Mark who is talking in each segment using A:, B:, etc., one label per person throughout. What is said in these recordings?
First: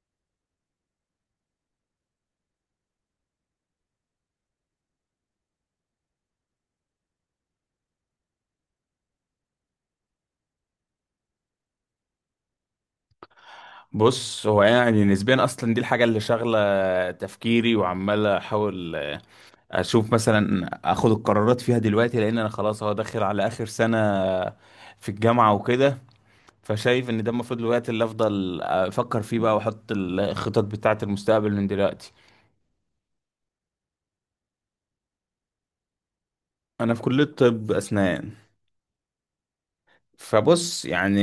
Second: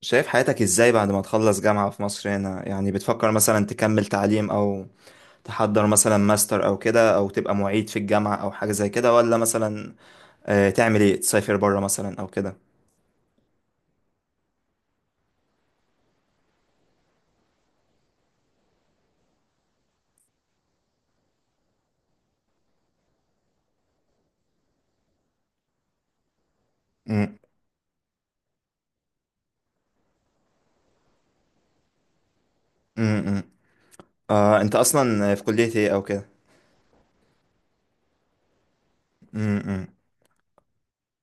A: شايف حياتك ازاي بعد ما تخلص جامعة في مصر هنا؟ يعني بتفكر مثلا تكمل تعليم او تحضر مثلا ماستر او كده، او تبقى معيد في الجامعة او حاجة زي كده، ولا مثلا تعمل ايه؟ تسافر بره مثلا او كده؟
B: بص، هو يعني نسبيا اصلا دي الحاجه اللي شاغله تفكيري وعمال احاول اشوف مثلا اخد القرارات فيها دلوقتي، لان انا خلاص هو داخل على اخر سنه في الجامعه وكده. فشايف ان ده
A: أمم،
B: المفروض الوقت اللي افضل افكر فيه بقى واحط الخطط بتاعه المستقبل من دلوقتي.
A: أمم، أمم. انت اصلا في كلية ايه او كده؟
B: انا في كليه طب اسنان.
A: أمم،
B: فبص يعني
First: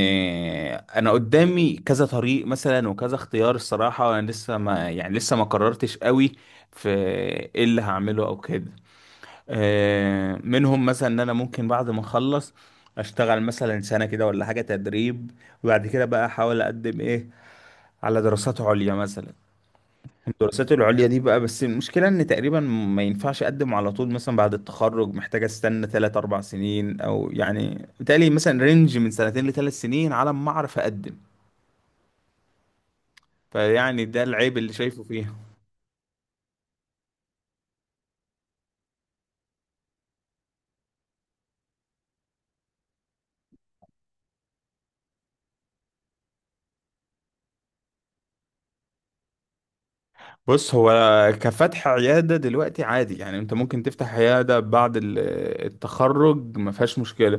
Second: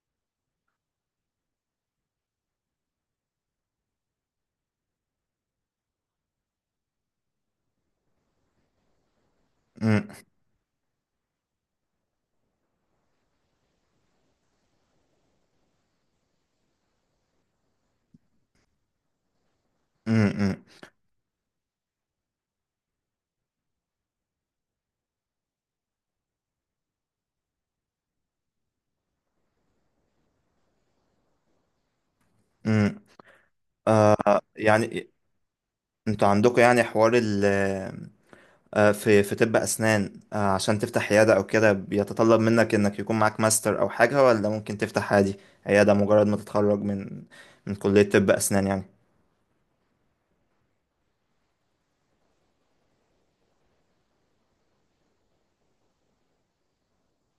B: انا قدامي كذا طريق مثلا وكذا اختيار الصراحه، وانا لسه، ما يعني، لسه ما قررتش قوي في ايه اللي هعمله او كده.
A: أمم،
B: منهم مثلا ان انا ممكن بعد ما اخلص اشتغل مثلا سنة كده ولا حاجة تدريب، وبعد كده بقى احاول اقدم ايه على دراسات عليا مثلا.
A: أمم، أمم،
B: الدراسات العليا دي بقى، بس المشكلة ان تقريبا ما ينفعش اقدم على طول مثلا بعد التخرج، محتاج استنى 3 4 سنين، او يعني بالتالي مثلا رينج من 2 سنين لثلاث سنين على ما اعرف اقدم.
A: أمم.
B: فيعني ده العيب اللي شايفه
A: يعني
B: فيها.
A: انتوا عندكم يعني حوار ال آه، في طب أسنان، عشان تفتح عيادة أو كده، بيتطلب منك إنك يكون معاك ماستر أو حاجة، ولا ممكن تفتح عادي عيادة مجرد ما تتخرج من كلية طب أسنان يعني؟
B: بص، هو كفتح عيادة دلوقتي عادي يعني، انت ممكن تفتح عيادة بعد التخرج، ما فيهاش مشكلة.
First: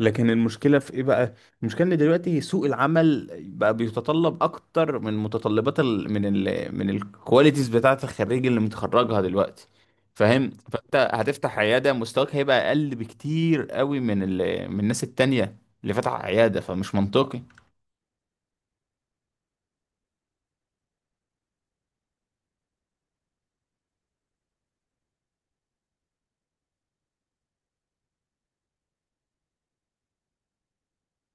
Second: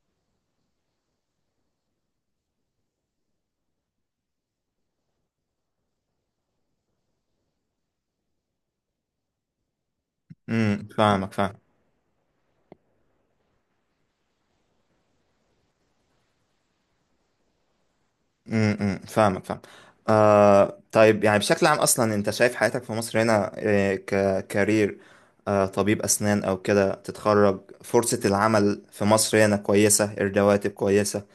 B: لكن المشكلة في ايه بقى؟ المشكلة ان دلوقتي سوق العمل بقى بيتطلب اكتر من متطلبات ال من ال من الكواليتيز بتاعة الخريج اللي متخرجها دلوقتي. فاهم؟
A: امم،
B: فانت
A: فاهمك فاهم.
B: هتفتح عيادة، مستواك هيبقى اقل بكتير قوي من الناس التانية اللي فتح عيادة، فمش منطقي.
A: فاهمك فاهم. آه طيب، يعني بشكل عام أصلا، أنت شايف حياتك في مصر هنا ككارير، طبيب أسنان أو كده، تتخرج فرصة العمل في مصر هنا كويسة؟ الرواتب كويسة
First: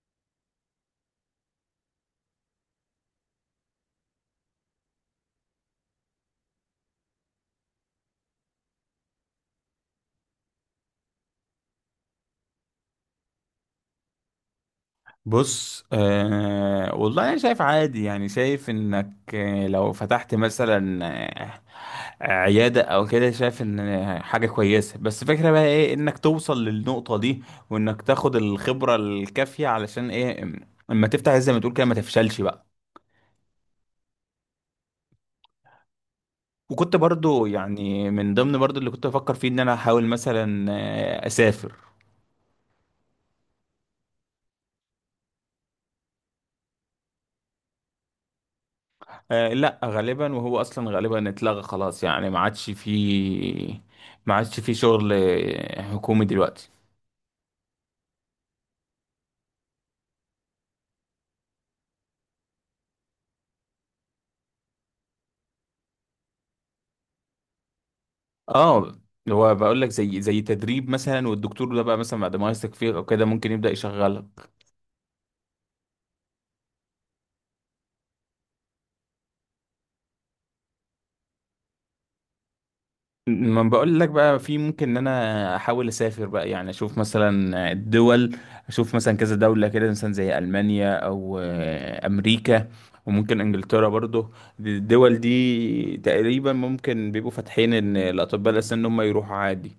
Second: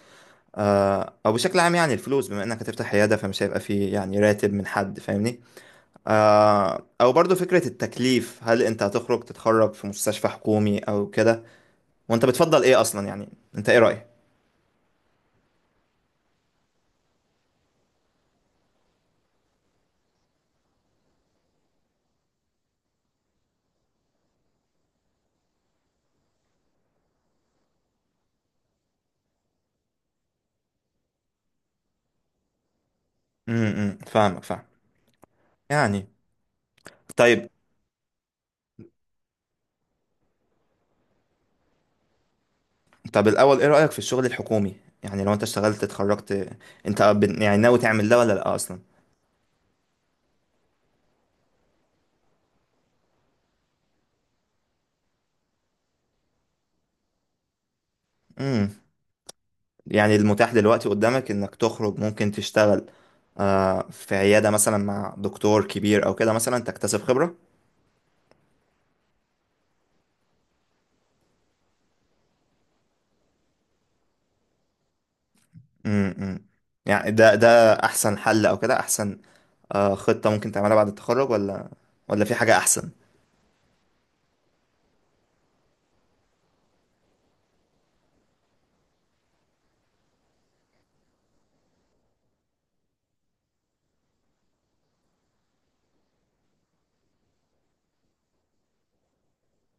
A: أو بشكل عام؟ يعني الفلوس، بما إنك هتفتح عيادة فمش هيبقى فيه يعني راتب من حد، فاهمني؟ او برضو فكرة التكليف، هل انت هتخرج تتخرج في مستشفى حكومي او كده؟ وانت بتفضل ايه اصلا يعني؟ انت ايه رأيك؟
B: بص، والله انا شايف عادي يعني، شايف انك، لو فتحت مثلا، عيادة او كده، شايف ان، حاجة كويسة، بس فكرة بقى ايه انك توصل للنقطة دي وانك تاخد الخبرة الكافية علشان ايه، اما تفتح زي ما تقول كده ما تفشلش بقى.
A: امم، فاهمك فاهم. يعني
B: وكنت برضو
A: طيب،
B: يعني من ضمن برضو اللي كنت بفكر فيه ان انا احاول مثلا، اسافر.
A: طب الاول ايه رأيك في الشغل الحكومي؟ يعني لو انت اشتغلت اتخرجت، انت يعني ناوي تعمل ده ولا لا اصلا؟
B: لا غالبا، وهو اصلا غالبا اتلغى خلاص، يعني ما عادش فيه شغل حكومي دلوقتي.
A: امم. يعني المتاح دلوقتي قدامك انك تخرج ممكن تشتغل في عيادة مثلا مع دكتور كبير او كده، مثلا تكتسب خبرة.
B: اه هو بقول لك زي تدريب مثلا، والدكتور ده بقى مثلا بعد ما يثق فيك او كده ممكن يبدأ يشغلك.
A: امم. يعني ده ده احسن حل او كده، احسن خطة ممكن تعملها بعد التخرج، ولا في حاجة أحسن؟
B: ما بقول لك بقى في ممكن ان انا احاول اسافر بقى، يعني اشوف مثلا الدول، اشوف مثلا كذا دولة كده مثلا زي المانيا او، امريكا، وممكن انجلترا برضو. الدول دي تقريبا ممكن بيبقوا فاتحين ان الاطباء الاسنان ان هم يروحوا عادي.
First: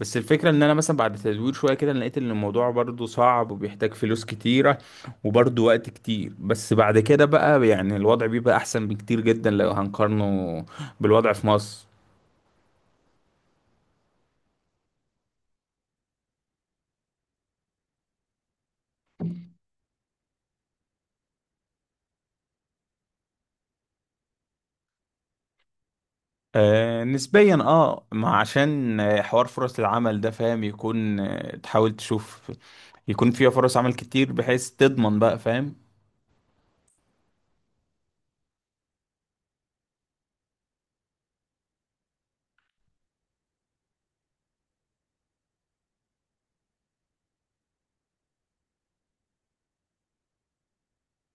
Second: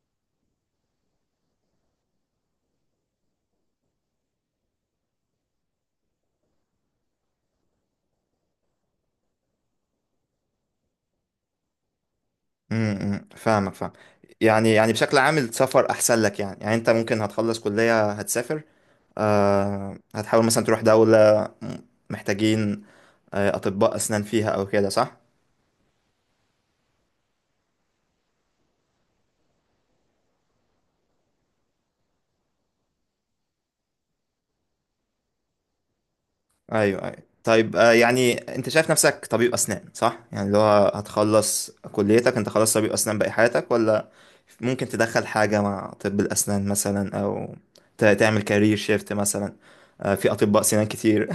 B: بس الفكرة ان انا مثلا بعد تدوير شوية كده لقيت ان الموضوع برضو صعب وبيحتاج فلوس كتيرة وبرضو وقت كتير. بس بعد كده بقى يعني الوضع بيبقى احسن بكتير جدا لو هنقارنه بالوضع في مصر.
A: امم، فاهمك فاهم. يعني يعني بشكل عام السفر أحسن لك؟ يعني يعني أنت ممكن هتخلص كلية هتسافر، هتحاول مثلا تروح دولة محتاجين أطباء أسنان فيها أو كده، صح؟
B: نسبيا ما عشان، حوار فرص العمل ده، فاهم، يكون تحاول تشوف يكون فيها فرص عمل كتير بحيث تضمن بقى، فاهم.
A: ايوه ايوه. طيب يعني انت شايف نفسك طبيب اسنان صح؟ يعني اللي هو هتخلص كليتك انت خلاص طبيب اسنان باقي حياتك، ولا ممكن تدخل حاجه مع طب الاسنان مثلا، او تعمل كارير شيفت مثلا؟ في اطباء سنان كتير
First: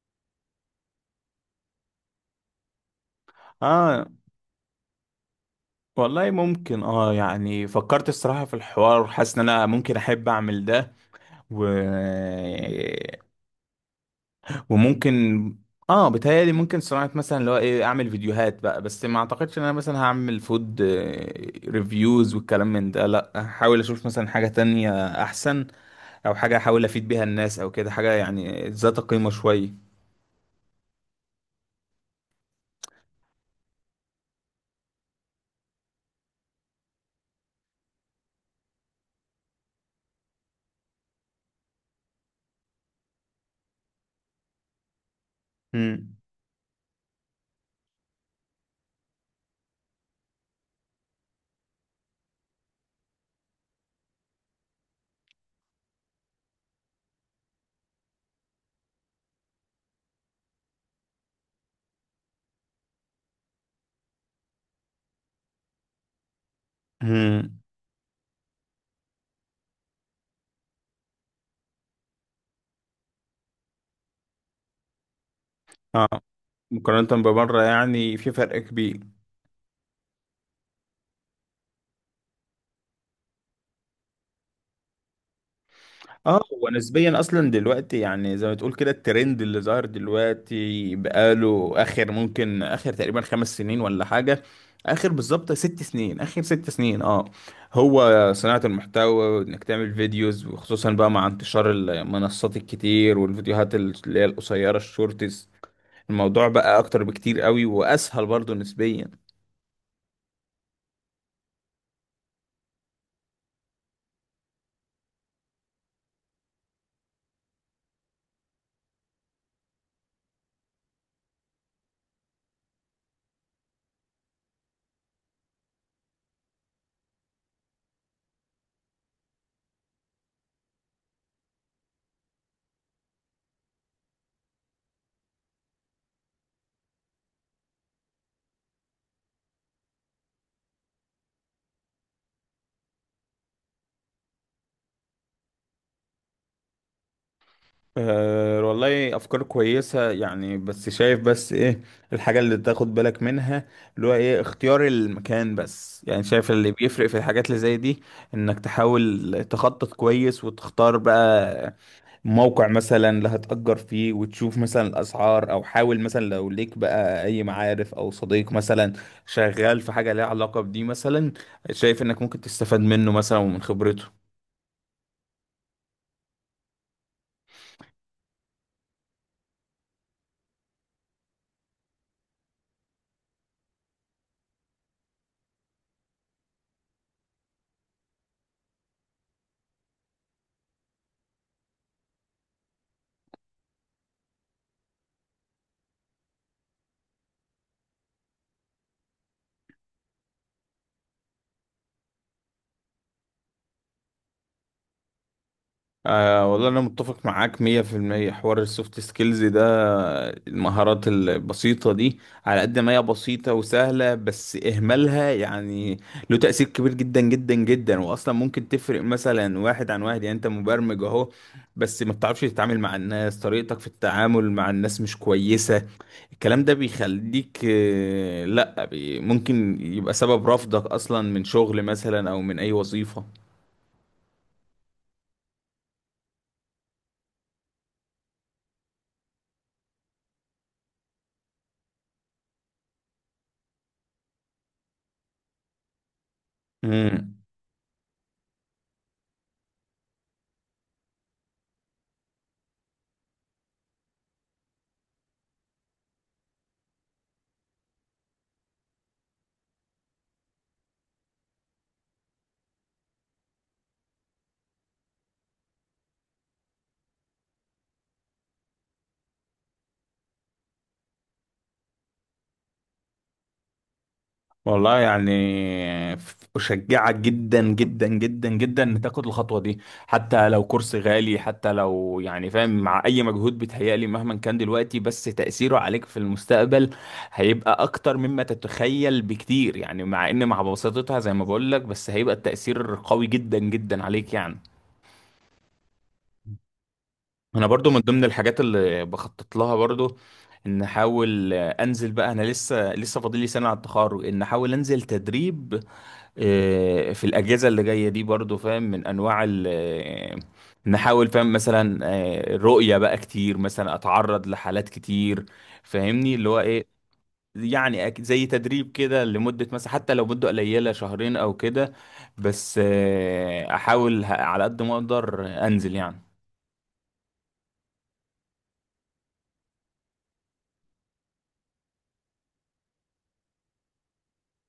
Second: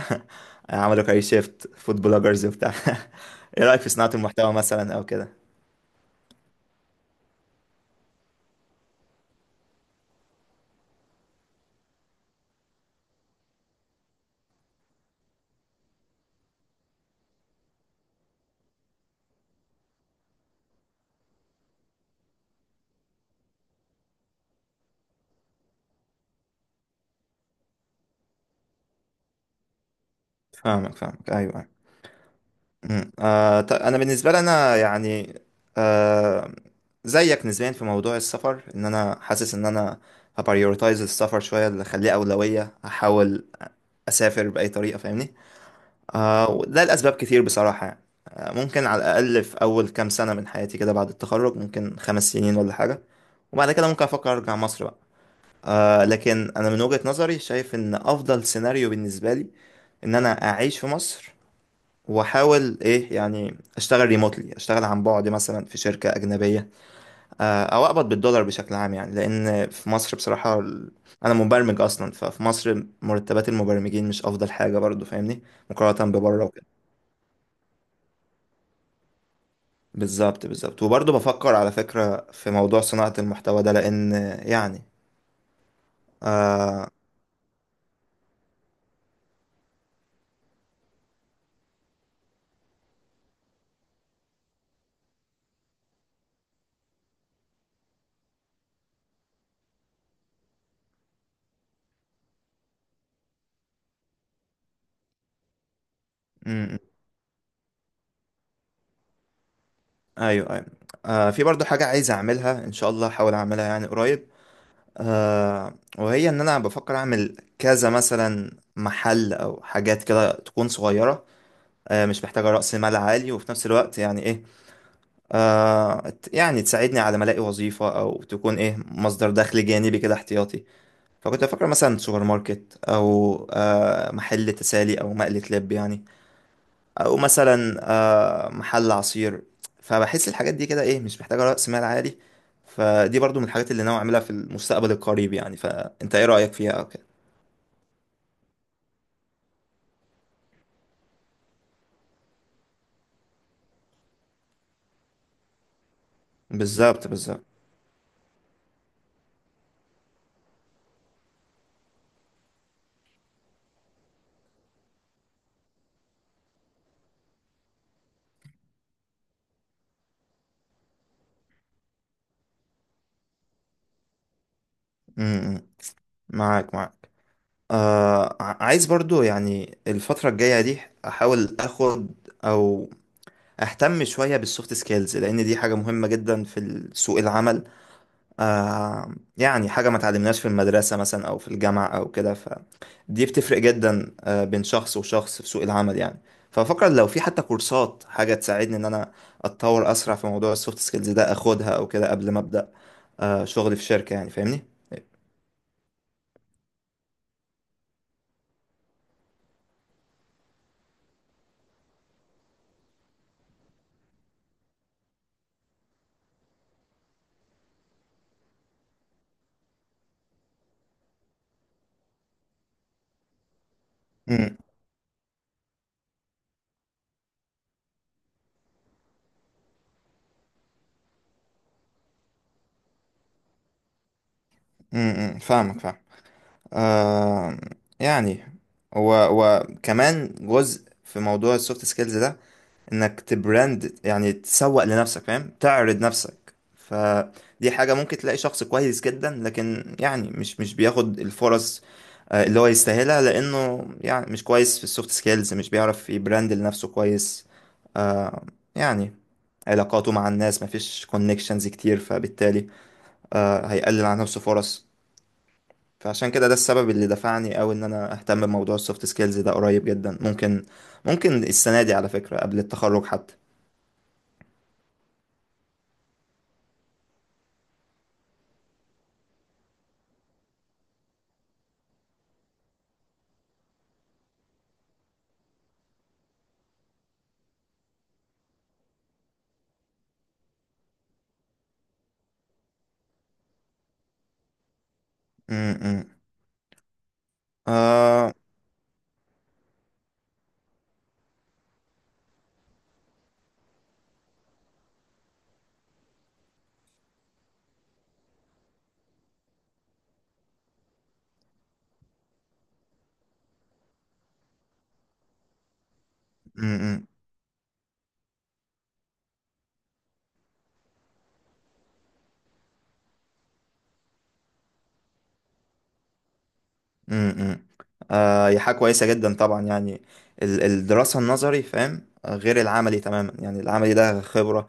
A: عملوا كارير شيفت فود بلوجرز وبتاع. ايه رايك في
B: اه
A: صناعه المحتوى مثلا او كده؟
B: والله ممكن، يعني فكرت الصراحة في الحوار، حاسس ان انا ممكن احب اعمل ده و... وممكن، اه بتهيألي ممكن صناعة مثلا، اللي هو ايه، اعمل فيديوهات بقى، بس ما اعتقدش ان انا مثلا هعمل فود ريفيوز والكلام من ده، لا هحاول اشوف مثلا حاجة تانية احسن، او حاجه احاول افيد بيها الناس او كده، حاجه يعني ذات قيمه شويه.
A: فاهمك فاهمك، ايوه أيوه. مم. انا بالنسبه لي انا يعني آه زيك نسبيا في موضوع السفر، ان انا حاسس ان انا هبريورتايز السفر شويه، اللي اخليه اولويه. هحاول اسافر باي طريقه، فاهمني؟
B: امم،
A: آه وده لاسباب كتير بصراحه يعني. آه ممكن على الاقل في اول كام سنه من حياتي كده بعد التخرج، ممكن خمس سنين ولا حاجه، وبعد كده ممكن افكر ارجع مصر بقى. آه لكن انا من وجهه نظري شايف ان افضل سيناريو بالنسبه لي ان انا اعيش في مصر واحاول ايه يعني اشتغل ريموتلي، اشتغل عن بعد مثلا في شركه اجنبيه،
B: امم.
A: او اقبض بالدولار بشكل عام يعني. لان في مصر بصراحه، انا مبرمج اصلا، ففي مصر مرتبات المبرمجين مش افضل حاجه برضو، فاهمني؟
B: اه
A: مقارنه ببره وكده.
B: مقارنه ببره يعني في فرق كبير.
A: بالظبط بالظبط. وبرضو بفكر على فكره في موضوع صناعه المحتوى ده، لان يعني.
B: اه ونسبيا اصلا دلوقتي يعني زي ما تقول كده الترند اللي ظاهر دلوقتي بقاله اخر، ممكن اخر تقريبا 5 سنين ولا حاجه، اخر بالظبط 6 سنين، اخر 6 سنين. اه هو صناعه المحتوى وانك تعمل فيديوز، وخصوصا بقى مع انتشار المنصات الكتير والفيديوهات اللي هي القصيره، الشورتس. الموضوع
A: امم،
B: بقى اكتر بكتير قوي واسهل برضو نسبيا.
A: ايوه ايوه. في برضو حاجه عايز اعملها ان شاء الله، احاول اعملها يعني قريب، آه وهي ان انا بفكر اعمل كذا مثلا محل او حاجات كده تكون صغيرة، آه مش محتاجة رأس مال عالي، وفي نفس الوقت يعني ايه يعني تساعدني على ما الاقي وظيفة، او تكون ايه مصدر دخل جانبي كده احتياطي. فكنت بفكر مثلا سوبر ماركت، او آه محل تسالي، او مقلة لب يعني، او مثلا محل عصير. فبحس الحاجات دي كده ايه مش محتاجه راس مال عالي، فدي برضو من الحاجات اللي ناوي اعملها في المستقبل القريب يعني. فانت ايه رايك فيها او كده؟
B: أه والله، افكار كويسه يعني، بس شايف بس ايه الحاجه اللي تاخد بالك منها، اللي هو ايه اختيار المكان، بس يعني شايف اللي بيفرق
A: بالظبط
B: في
A: بالظبط.
B: الحاجات اللي زي دي انك تحاول تخطط كويس وتختار بقى موقع مثلا اللي هتأجر فيه، وتشوف مثلا الاسعار، او حاول مثلا لو ليك بقى اي معارف او صديق مثلا شغال في حاجه ليها علاقه بدي مثلا، شايف انك ممكن تستفاد منه مثلا ومن خبرته.
A: امم، معاك معاك. عايز برضو يعني الفتره الجايه دي احاول اخد او اهتم شويه بالسوفت سكيلز، لان دي حاجه مهمه جدا في سوق العمل. آه يعني حاجة ما تعلمناش في المدرسة مثلا أو في الجامعة أو كده، فدي بتفرق جدا آه بين شخص وشخص في سوق العمل يعني. ففكر لو في حتى كورسات حاجة تساعدني إن أنا أتطور أسرع في موضوع السوفت سكيلز ده أخدها أو كده، قبل ما أبدأ شغل في شركة يعني، فاهمني؟
B: والله أنا متفق معاك 100%، حوار السوفت سكيلز ده، المهارات البسيطة دي، على قد ما هي بسيطة وسهلة، بس إهمالها يعني له تأثير كبير جدا جدا جدا، وأصلا ممكن تفرق مثلا واحد عن واحد. يعني أنت مبرمج أهو، بس ما بتعرفش تتعامل مع الناس، طريقتك في التعامل
A: امم
B: مع الناس مش كويسة، الكلام ده بيخليك، لأ، ممكن يبقى سبب رفضك أصلا من شغل مثلا أو من أي وظيفة.
A: امم، فاهمك فاهم. آه يعني، و وكمان جزء في موضوع السوفت سكيلز ده، انك تبراند، يعني تسوق لنفسك، فاهم، تعرض نفسك،
B: مم.
A: فدي حاجة ممكن تلاقي شخص كويس جدا لكن يعني مش بياخد الفرص اللي هو يستاهلها، لانه يعني مش كويس في السوفت سكيلز، مش بيعرف يبراند لنفسه كويس، آه، يعني علاقاته مع الناس مفيش كونكشنز كتير، فبالتالي هيقلل عن نفسه فرص. فعشان كده ده السبب اللي دفعني أوي إن أنا أهتم بموضوع السوفت سكيلز ده قريب جدا، ممكن السنة دي على فكرة قبل التخرج حتى.
B: والله يعني أشجعك جدا جدا جدا جدا إن تاخد الخطوة دي، حتى لو كورس غالي، حتى لو يعني فاهم، مع أي مجهود بيتهيألي مهما كان دلوقتي، بس تأثيره عليك في المستقبل هيبقى أكتر مما تتخيل بكتير. يعني مع إن، مع بساطتها زي ما بقولك، بس هيبقى التأثير قوي جدا جدا عليك يعني.
A: م- م.
B: أنا برضو من ضمن
A: آه
B: الحاجات اللي بخطط لها برضو ان احاول انزل بقى، انا لسه فاضل لي سنه على التخرج، ان احاول انزل تدريب، في الأجهزة اللي جاية دي، برضو فاهم، من أنواع ال آه، نحاول فاهم مثلا، رؤية بقى كتير مثلا، أتعرض لحالات كتير، فاهمني اللي هو
A: م-
B: إيه،
A: م-
B: يعني، زي تدريب كده لمدة مثلا، حتى لو مدة قليلة، 2 شهور أو كده، بس أحاول على قد ما أقدر أنزل يعني.
A: م- م. آه هي حاجة كويسة جدا طبعا يعني، الدراسة النظري فاهم غير العملي تماما يعني. العملي ده خبرة،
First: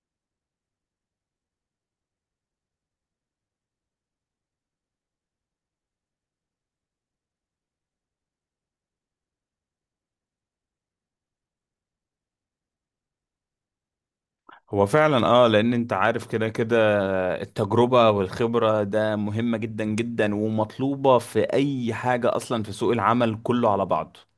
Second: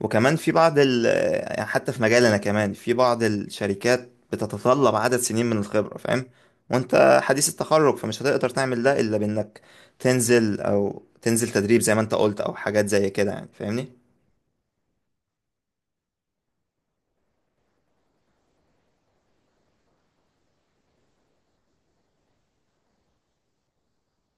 A: وكمان في بعض ال آه، حتى في مجالنا كمان، في بعض الشركات بتتطلب عدد سنين من الخبرة فاهم، وانت حديث التخرج فمش هتقدر تعمل ده إلا بإنك تنزل تدريب زي ما انت قلت، أو حاجات زي كده يعني، فاهمني؟
B: هو فعلا، لان انت عارف كده كده التجربة والخبرة ده مهمة جدا جدا ومطلوبة في اي حاجة اصلا في سوق العمل كله على بعضه.